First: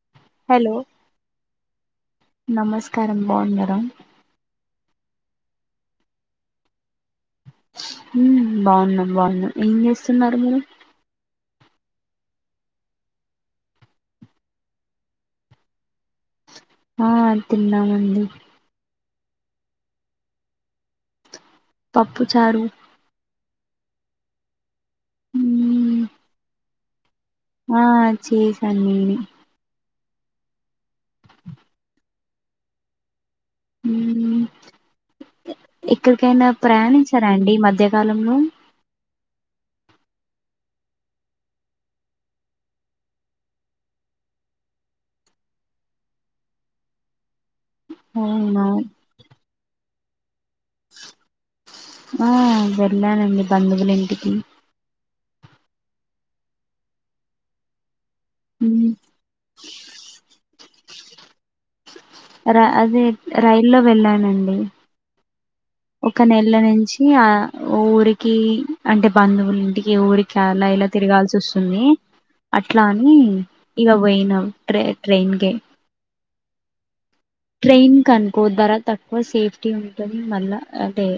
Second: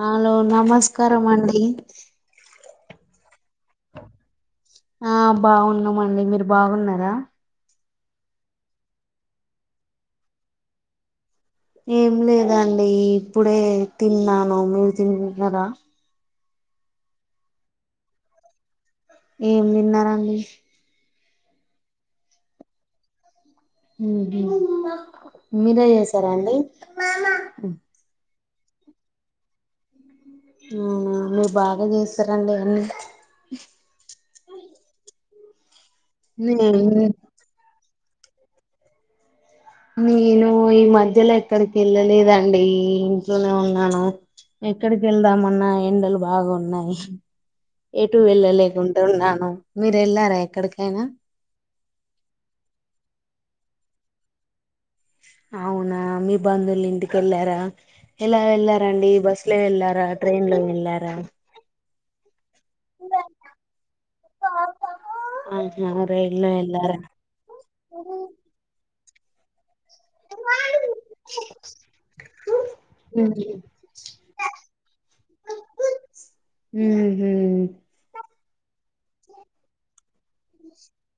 Hello నమస్కారం అండి నమస్కారం బాగున్నారా ఆ బాగున్నామండి మీరు బాగున్నారా ఉ బాగున్నాం బాగున్నాం ఏం చేస్తున్నారు మీ ఏం లేదండి ఇప్పుడే తిన్నాను మీరు తిన్నరా ఆ తిన్నామండి ఏం తిన్నరండి పప్పుచారు ఉహు మీరే హ్మ్ చేసారా అండి ఆ చేసాను నేనే ఊ మీ బాగా చేస్తారండి అన్నీ ఏక్కడికైనా నేను ప్రయాణించారా అండి ఈ మధ్యకాలంలో నేను ఈ మధ్యలో ఎక్కడికి వెళ్ళలేదండి ఇంట్లోనే ఉన్నాను ఎక్కడికి వెళ్దామన్నా ఎండలు బాగోన్నాయి ఎటు అవునా వెళ్ళలేకుంట ఉన్నాను మీరు వెళ్లారా ఎక్కడికైనా ఆ వెళ్ళానండి బంధువుల ఇంటికి అవునా మీ బంధువుల ఇంటికి వెళ్ళారా ఏలా హ్మ్ వెళ్లారండి బస్ బస్ లో వెళ్లారా ట్రెైన్ లో వెళ్లారా రా అదే రైల్లో వెళ్ళానండి ఆహా ఒక రైల్లో నెల వెళ్ళారా నుంచి ఆ ఊరికి అంటే బంధువులు ఇంటికి ఊరి కేరళ ఇలా తిరగాల్సి వస్తుంది అట్లా అని ఇగ పోయినం ట్రై ట్ట్రైన్ కే ఊహు ట్రైన్ కనుకో ధర తక్కువ సేఫ్టీ ఉంటది మళ్ళా అదే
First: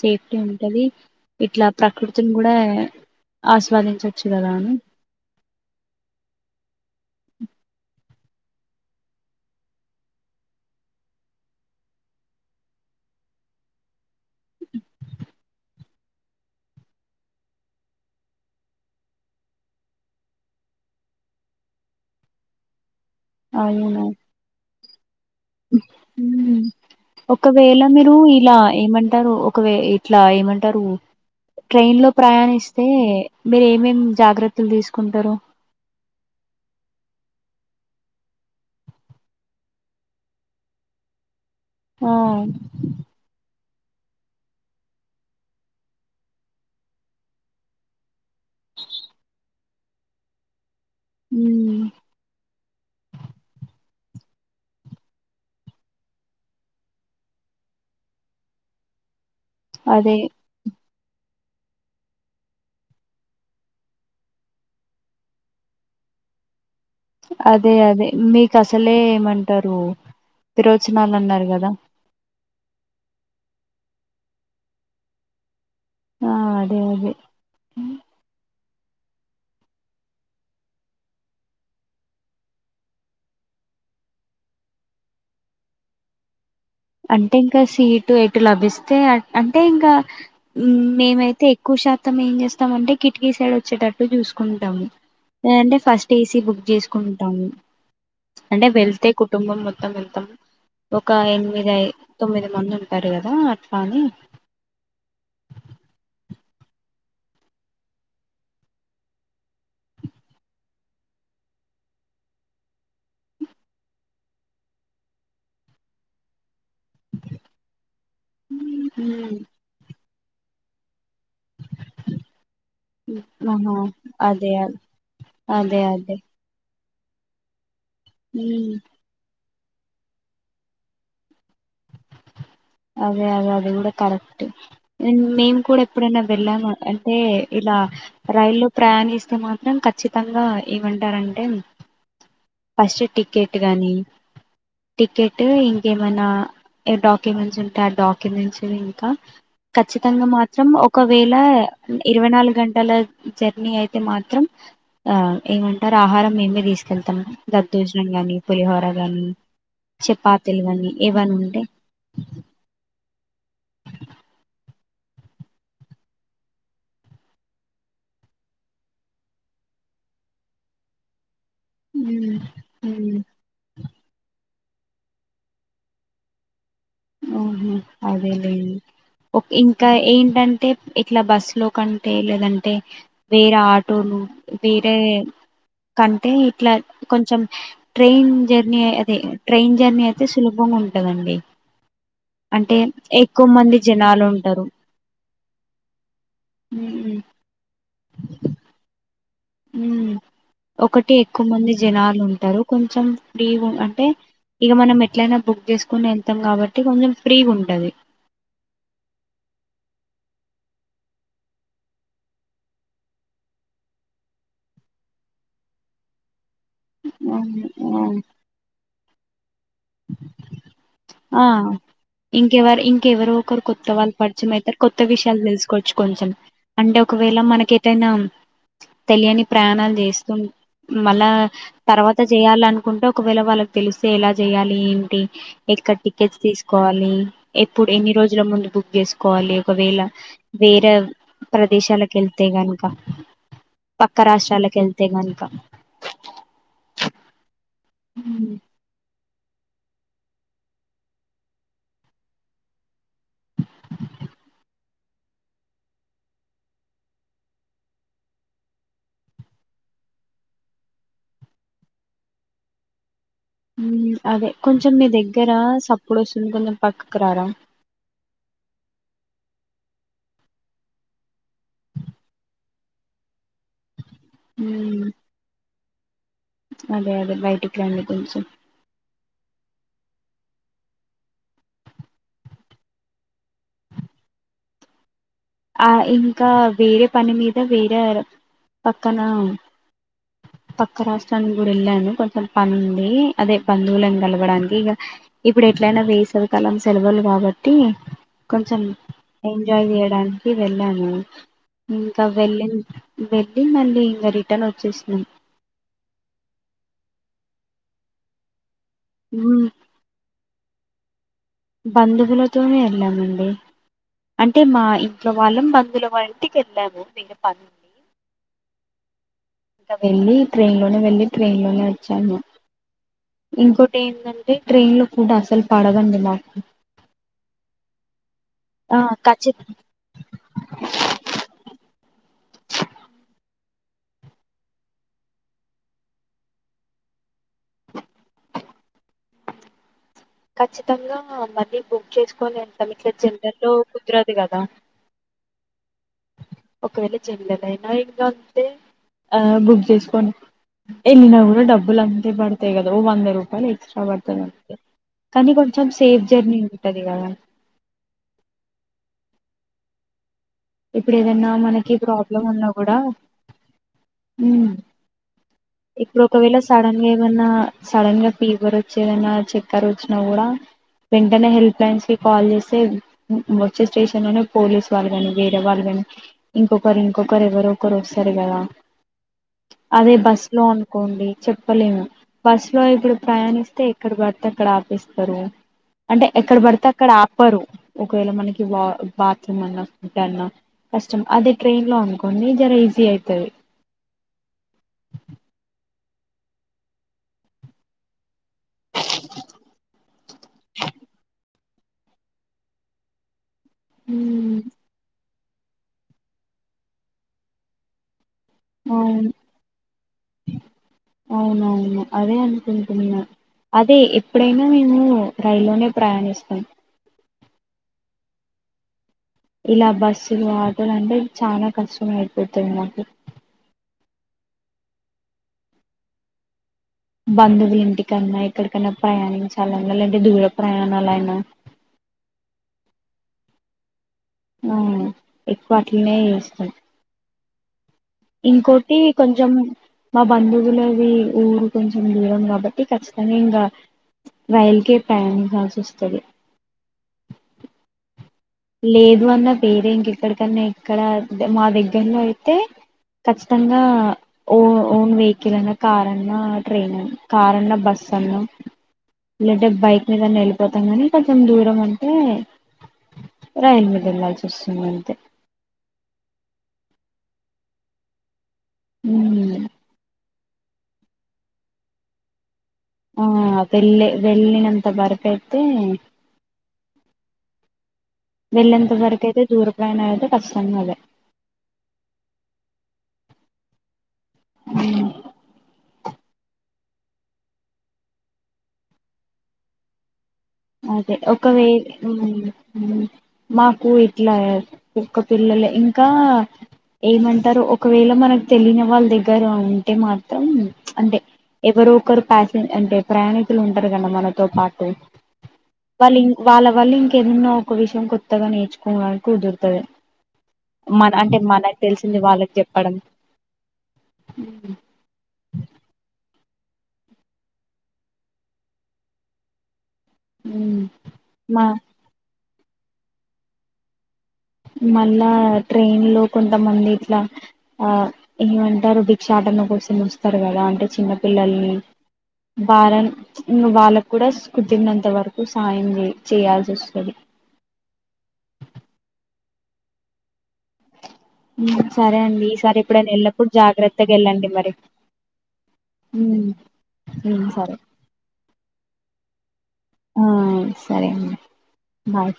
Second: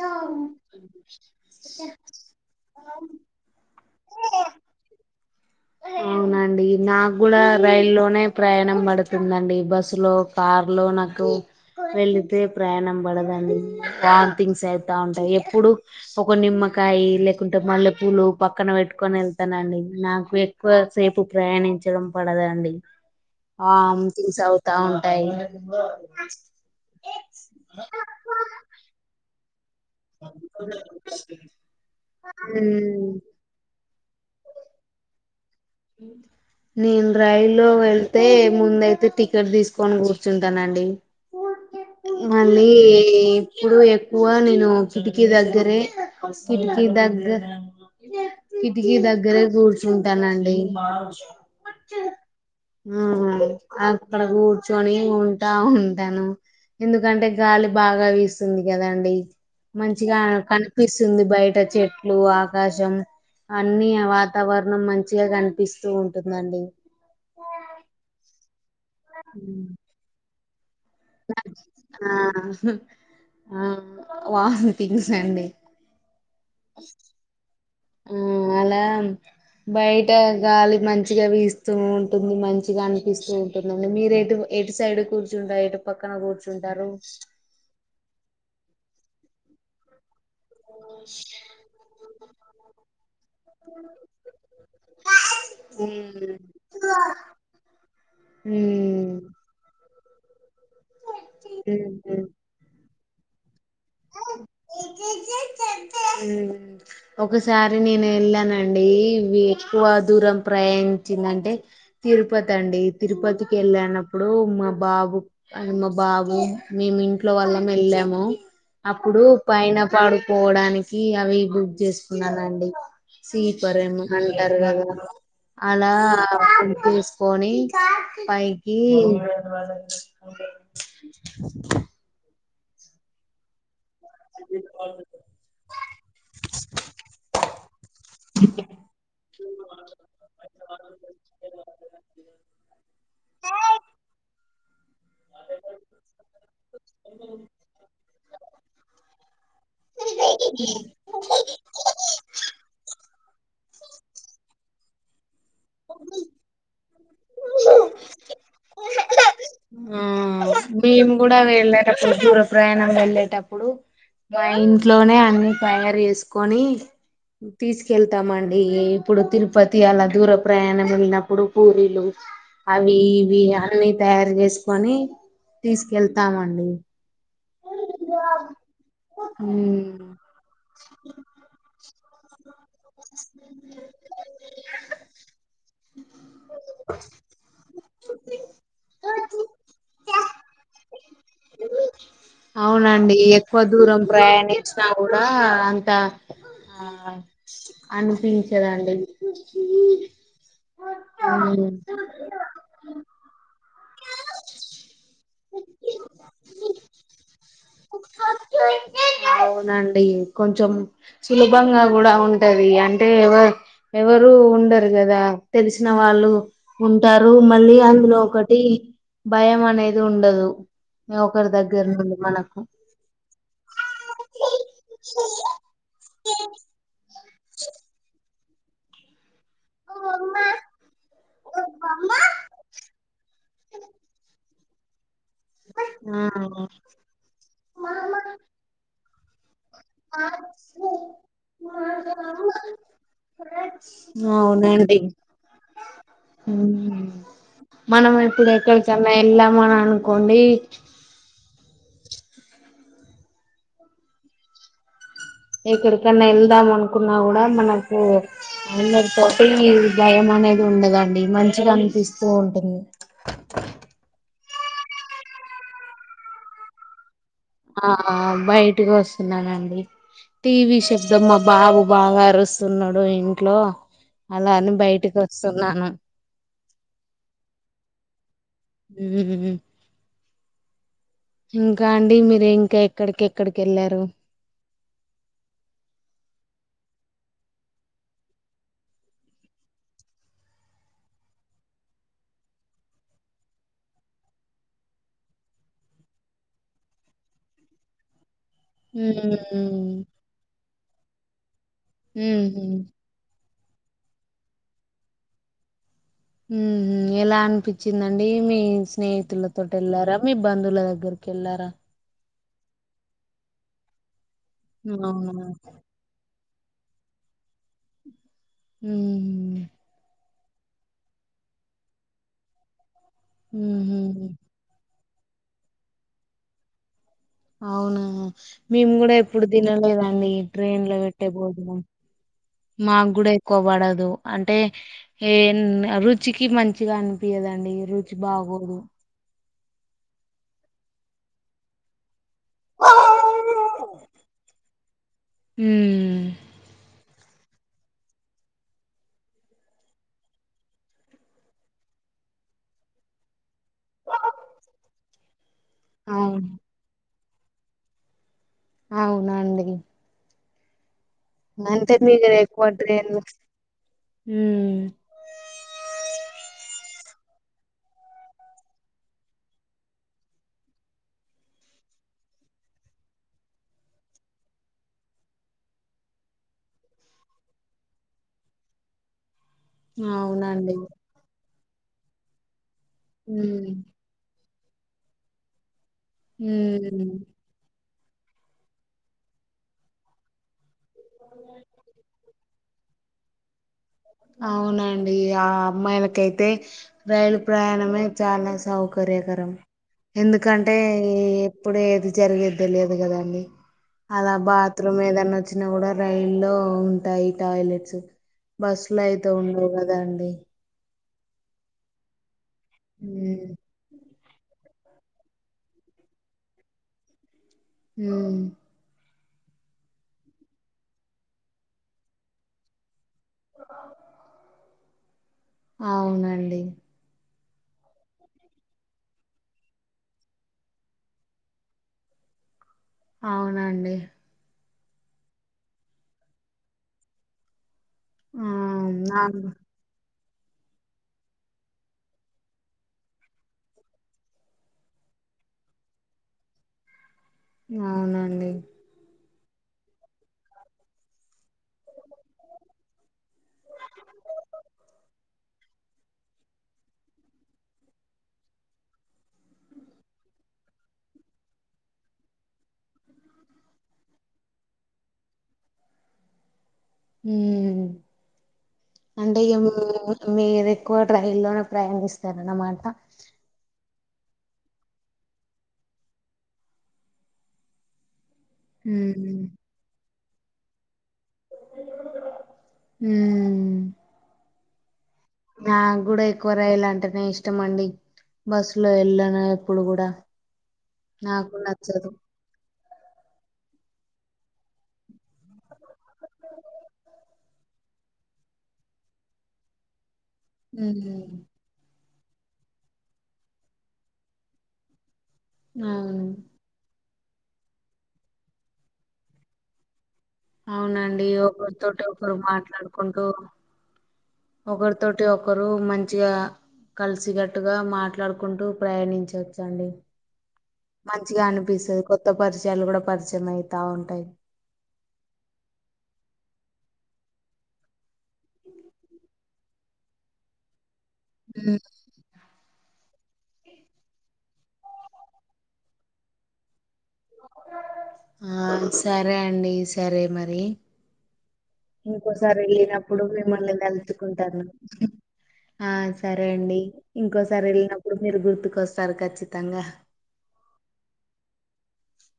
సేఫ్టీ ఉంటది ఇట్లా ప్రకృతిని కూడా ఆస్వాదించచ్చు కదా అని అవునండి నాకు కూడా రైల్ లోనే ప్రయాణం పడుతుందండి బస్సు లో కార్లో నాకు వెళితే ప్రయాణం పడదండి వామ్ థింగ్స్ అయితా ఉంటాయి ఎప్పుడు ఒక నిమ్మకాయ లేకుంటే మల్లెపూలు పక్కన పెట్టుకొని వెళ్తానండి నాకు ఎక్ ఎక్కువసేపు ప్రయాణించడం పడదండి అవును ఆమ్థింగ్స్ అవుతా ఉంటాయి ఉమ్. ఒకవేళ మీరు ఇలా ఏమంటారు ఒకవే ఇట్లా ఏమంటారు ట్రైన్ లో ప్రయాణిస్తే మ్మ్ మీరు ఏం ఏం జాగ్రత్తలు తీసుకుంటరు హు నేను రైలు లో వెళ్తే ముందయితే టికెట్ తీసుకొని కూర్చుంటానండి ఆ మళ్ళీ ఇప్పుడు ఎక్కువ నేను కిటికీ దగ్గరే కిటికీ దగ్గర కిటికీ దగ్గరే కూర్చుంటానండి ఉమ్ మ్మ్ అత్ ఇక్కడ కూర్చొని ఉంటా ఉంటాను ఎందుకంటే గాలి బాగా వీస్తుంది కదాండి అదే మంచిగా కని కనిప్పిస్తుంది బయట చెట్లు ఆకాశం అన్ని వాతావరణం మంచిగా కనిపి పిస్తూ ఉంటుందండి అదే అదే మీకు అసలే ఏమంటారు విరోచనాలు అన్నారు కదా ఆ ఆ వాథీంగ్స్ అండి ఆ అదే అదే మ్మ్ అలా బయట గాలి మంచిగా వీస్తూ ఉంటుంది మంచిగా అనిపిస్తూ అవునండి మీరు ఎటు ఎటు సైడ్ కూర్చుంటారు ఎటు పక్కన కూర్చుంటారు అంటే ఇంకా సీటు ఎటు లభిస్తే అంటే ఇంకా మేమైతే ఎక్కువశాతం ఏం చేస్తామ అంటే కిటికీ సైడ్ వచ్చేటట్టు చూసుకుంటాము లేదంటే ఫస్ట్ ఉమ్ ఏసీ బుక్ చేసు కుంటము అంటే వెళ్తే ఉమ్ కుటుంబం మొత్తం వెళ్తాం ఒక ఎనిమిదిఐ ఉహు. తొమ్మిది మంది ఉంటారు కదా అట్లా అని మ్మ్ ఒకసారి నేను వెళ్ళానండి ఎక్కువ దూరం ప్రయాణించిందంటే తిరుపతి అండి తిరుపతికి కెళ్ళనప్పుడు మా బాబు అ మా బాబు మేము ఇంట్లో వల్లం వెళ్ళాము అప్పుడు మ్, పైన పడుకోవడానికి అవి బుక్ చేసుకున్నానుండి ఆహా సీపర్ ఏమో అదే అంటారు కదా అదే అలా అదే తీసుకొని మ్, పైకి ధవా అదే అదే అది కూడ కరెక్ట్ మేం కూడా ఎప్పుడైనా వెళ్ళాము అంటే ఇలా రైల్లో ప్రయాణిస్తే మాత్రం ఖచ్చితంగా ఏమంటారంటే ఫస్ట్ టికెట్ గానీ టికెట్ ఇంకేమైనా ఏ డాక్యుమెంట్ డాక్యుమెంట్స్ ఇంకా కచ్చితంగా మాత్రం ఒకవేల ఇరవై నాలుగు గంటల జర్నీ అయితే మాత్రం ఆ ఏమంటారు ఆహారం మేమే తీసుకెళ్తాం దద్దోజనం గాని పులిహోర గాని ఆ చపాతీలు గాని మేము ఏవైనా కూడా ఉంటే వెళ్ళేటప్పుడు దూర ప్రయాణం వెళ్ళేటప్పుడు మా ఇంట్లోనే అన్ని తయారు చేసుకొని తీసుకెళ్తామండి ఇప్పుడు తిరుపతి అలా దూర ప్రయాణం వెళ్ళినప్పుడు పూరీలు ఉమ్ అవి ఉమ్ ఇవి అన్నీ తయారు చేసి కొని తీసుకెళ్తామండి ఓహో అదేలేండి ఓ ఇంకా ఉమ్, ఏంటంటే ఇట్లా బస్సు లో కంటే లేదంటే వేరే ఆటోలు వేరే కంటే ఇట్లా కొంచెం ట్రైన్ జర్నీ అదే ట్రైన్ జర్నీ అయితే సులభం ఉంటదండి. అంటే అవునండి ఎక్కువ మంది దూరం జనాలు ఉంటారు ప్రయాణిచ్ నా కూడా అంత ఆ ఉమ్ అనిపించదండి. మ్మ్ ఒకటి ఎక్కువ ఉమ్. మంది జనాలున్టారు. కొంచెం ఫ్రీ అంటే ఇక మనం ఎట్లయినా బుక్ చేసుకోని వెళ్తాం కాబట్టి కొంచెం ఫ్రీ ఉంటది. అవునండి కొంచెం సులభంగా కూడా ఉంటది అంటే ఎవ ఎవరు ఉండరు కదా తెలిసిన వాళ్ళు ఉంటారు అవును, మళ్ళీ అందులో ఆ ఒకటి భయమనే ఇది ఉండదు ఒకరి దగ్గర నుండి మనకు ఇంకేవరోకరు కో కొత్త వాళ్ళు పరిచయం అయితరు. కొత్త విషయాలు తెలుసుకోవచ్చు కొంచెం. అంటే ఒకవేళ మనకెటైనా తెలియని ప్రయాణాలు చేస్తు మళ్ళా తర్వాత చేయాలనుకుంటే ఒకవేళ వాళ్ళకి తెలిస్తే ఎలా చేయాలి ఏంటి ఎక్కడ ఆ టికెట్స్ తీసుకోవాలి ఎప్పుడు ఎన్ని రోజుల ముందు బుక్ చేసు కోవాలి ఒకవేళ వేరే ప్రదేశాలకెళ్తే గనుక పక్క రాష్ట్రాలకెళ్తే గనుక మ్మ్ మనం ఇప్పుడు ఉమ్ ఎక్కడికన్నా వెళ్ళామననుకోండి. ఎక్కడికన్నా వెళ్దాం అనుకున్నా కూడా మనకు అందరి తోటి భయం అనేది ఉండదండి. మంచిగా అనిపిస్తూ ఉంటుంది. మ్మ్ అదే కొంచెం మీ దగ్గర సప్పుడోస్తుంది. కొంచెం పక్కకు రారా ఆ బయటికోస్తున్నానండి టీవీ చెబ్దమ్ మా బాబు బాగా అరుస్తున్నడు ఇంట్లో. అలా అని ఉమ్ బయటికొస్తున్నాను అదే అదే బయటికి రండి కొంచెం ఉమ్ ఊ ఇంకా అండి మీరు ఇంకా ఎక్కడికేక్కడికెళ్లారు? ఆ ఇంకా వేరే పని మీద వేరే పక్కన పక్క రాష్ట్రానికి కూడా వెళ్ళాను. కొంచెం పనుండి అదే బంధువులను కలవడానికి ఇగా ఇప్పుడు ఎట్లయినా వేసవి కాలం సెలవులు కాబట్టి కొంచెం మ్మ్ ఎంజాయ్ చేయడాని కి వెళ్ళాను ఇంకా వెళ్ళి మ్మ్ వెళ్ళి మళ్ళీ ఇంకా రిటర్న్ వచ్చేసినాం. మ్మ్ మ్మ్ ఎలా అనిపించిందండి మీ స్నేహితుల ఉమ్, తోటెళ్లారా? మీ బంధువుల దగ్గరికెళ్ళారా బంధువులతోనే వెళ్ళామండి. అంటే మా అవునా ఇంట్లో వాళ్ళం బంధువుల వా ఇంటి కెళ్ళము [unintelligible] ఉమ్ ఇంకా వెళ్ళి ట్రైన్ లోనే వెళ్ళి ట్రైన్ లోనే వచ్చాము. ఇంకోటి మ్మ్ ఏంటంటే ట్రైన్ లో ఫుడ్ అసలు పడవండి మాకు అవునా మేము ఆ కూడా ఎప్పుడు ఖచ్చితంగా తినలేదండి ట్రైన్ లో పెట్టే భోజనం మాక కూడా ఎక్కువ పడదు అంటే ఏన్ ఆ రుచికి మంచిగా అనిపియదండి రుచి బాగోదు ఖచ్చితంగా మళ్ళీ బుక్ చేస్ కొని వెళ్తాం ఇట్లా జెనరల్లో కుదరది కదా ఉమ్ ఒకవేళ జనరల్ అయిన ఇంకా అంతే ఆ బుక్ చేసుకోని ఎళ్ళినా కూడా డబ్బులు అంతే బడతాయి కదా ఓ వంద రూపాయలు ఎక్స్ట్రా వడతది అంతే కానీ కొంచం సేఫ్ అవును జర్నీ ఉంటది కదా అవునండి ఇప్పుడు ఏదన్నా అంటే మనకి మీరు ప్రాబ్లం ఎక్కువ ఉన్నా కూడా ట్రైన్లు ఉ ఉమ్ ఇప్పుడు ఒకవేళ సడన్ గా ఏమన్నా సడన్ గా ఫీవర్ వచ్చేదన్నా చక్కర్ వచ్చినా కూడా వెంటనే హెల్ప్ లైన్స్ కి కాల్ చేస్తే వచ్చే స్టేషన్ లోనే పోలీస్ వాళ్ళు కాని వేరే వాళ్ళు కాని ఇంకొకరు ఇంకొకరు ఎవరో ఒకరు వస్తారు కదా అదే బస్ లో అవునండి అనుకోండి చెప్పలేము బస్ లో ఇప్పుడు ఉమ్ ప్రయాణిస్తే ఎక్కడ పడతే అక్కడ ఆపేస్తారు అంటే ఎక్కడ పడతే ఉమ్ అక్కడ ఆప్ పరు ఒకవేళ మనకి వా బాత్రూమ్ అన్నా ఫుడ్ అన్నా కష్టం అదే ట్రైన్ లో అనుకోని జర ఈజీ అయితది అవునండి ఆ అమ్మాయిలకైతే రైలు ప్రయాణమే చాలా స్ సౌకర్యకరం ఎందుకంటే ఈ ఇప్పుడు ఏది జరిగేది తెలియదు కద అండి అలా ఉమ్ బాత్రూమ్ ఏదన్నా ఒ వచ్చినా కూడా రైలు లో ఉంటాయి టాయిలెట్స్ బస్సులో అయితే ఉండవు కదా అండి అవును అవును అదే అనిపించింది నాక్ అదే ఎప్పుడైనా మేము రైల్లోనే ప్రయాణిస్తాం ఉమ్ ఇలా బస్సులు ఆటోలు అంటే చాలా కష్టం అయిపోతుంది మాకు కద ఉమ్ అవునండి బంధువులు ఇంటికన్నా ఎక్కడికన్నా ప్రయాణించాలన్నా లేంటే దూర ప్రయాణాలైనా అవునండి ఆ ఎక్కువ అట్లనే చేస్తాం ఆ ఇంకోటి నాకు కొంచం మా బంధువులవి ఊరు కొంచెం దూరం కాబట్టి ఖచ్చితంగా ఇంకా రైల్కే ప్రయాణిన్చాల్సొస్తది అవునండి లేదు అన్న పేరే ఇంకెక్కడికన్నా ఇక్కడ దె మా దగ్గర్లో అయితే ఖచ్చితంగా ఓ ఓన్ వెహికిల్ అన్నా కారన్నా ట్రైన్ అన్ కారన్నా బస్ అన్నా లేంటే బైక్ మీదన్న వెళ్ళిపోతాం గానీ కొంచెం దూరం ఉంటే రైల్ మీద వెళ్లాల్సి ఒస్తుంది అంతే ఉమ్ అంటే ఉమ్, ఏం మీరు ఎక్కువ ట్రెయిన్ లోనే ప్రయాణిస్తారనమాట ఆ పెళ్ళె వెళ్ళినంతా వరకు ఐతె వెళ్ళేంత వరకు అయితే ఉమ్ దూర ప్రయాణాలు అయితే కచ్చితంగా అదే ఉమ్ ఉ నాక్ గూడా ఎక్కువ రైల్ అంటనేే ఇష్టం అండి బస్ లో ఎళ్ళను ఎప్పుడు గూడా అదే ఒకవే ఉమ్ ఊ మాకు ఇట్లా కుక్క పిల్లలే ఇంకా ఏమంటారో ఒకవేళ మనక్ తెలియని వాళ్ళ్ దగ్గరా ఉంటే మా త్రం ప్చ్ అంటే హ్మ్ ఎవరో ఒకరు ప్యాసి అంటే ప్రయాణికులు ఉంటరు కదా మనతో పాటు. వాళ్ళు అవును వాళ్ళ వల్ల ఇంకెన్నో ఒక విషయం కొత్తగా నేర్చుకోవడానికి కుదురుతది. మన అవునండి అంటే మనక్ ఒకరితోటి తెలిసింది ఒకరు వాళ్ళకి చెప్పడం ఒకరి తోటి ఒకరు మంచిగా కలిసిగట్టుగా మాట్లాడుకుంటూ ప్రయాణించ వచ్చండి. మంచిగా మా అనిపిస్తది కొత్త పరిచయాలు కూడా పరిచయం అయితా ఉంటాయి. మళ్ళా ట్రైన్ లో కొంతమంది ఇట్లా ఆ ఏమంటారు బిక్ష ఆటనకోసం వస్తారు కదా అంటే చిన్నపిల్లల్ని. హ్మ్ వారన్ ప్చ్ ఇంగ వాళ్ళక్ కూడా కుదిరినంత వరకు సాయం చే చేయాల్సి వస్తది. ఆ సరే అండి సరే మరీ. సరే అండి ఇంకోసారి ఈసారి ఎప్పుడైనా ఎళ్ళినప్పుడు వెళ్ళినప్పుడు మిమ్మల్ని జాగ్రత్తగా వెళ్ళండి కల్సుకుంటాను మరి ఆ ఉమ్ సరే అండి ఉమ్ ఇంకోసారి సరే ఎళ్ళినప్పుడు మీరు గుర్తుకొస్తారు ఖచ్చితంగా. ఆ సరే అండి బాయ్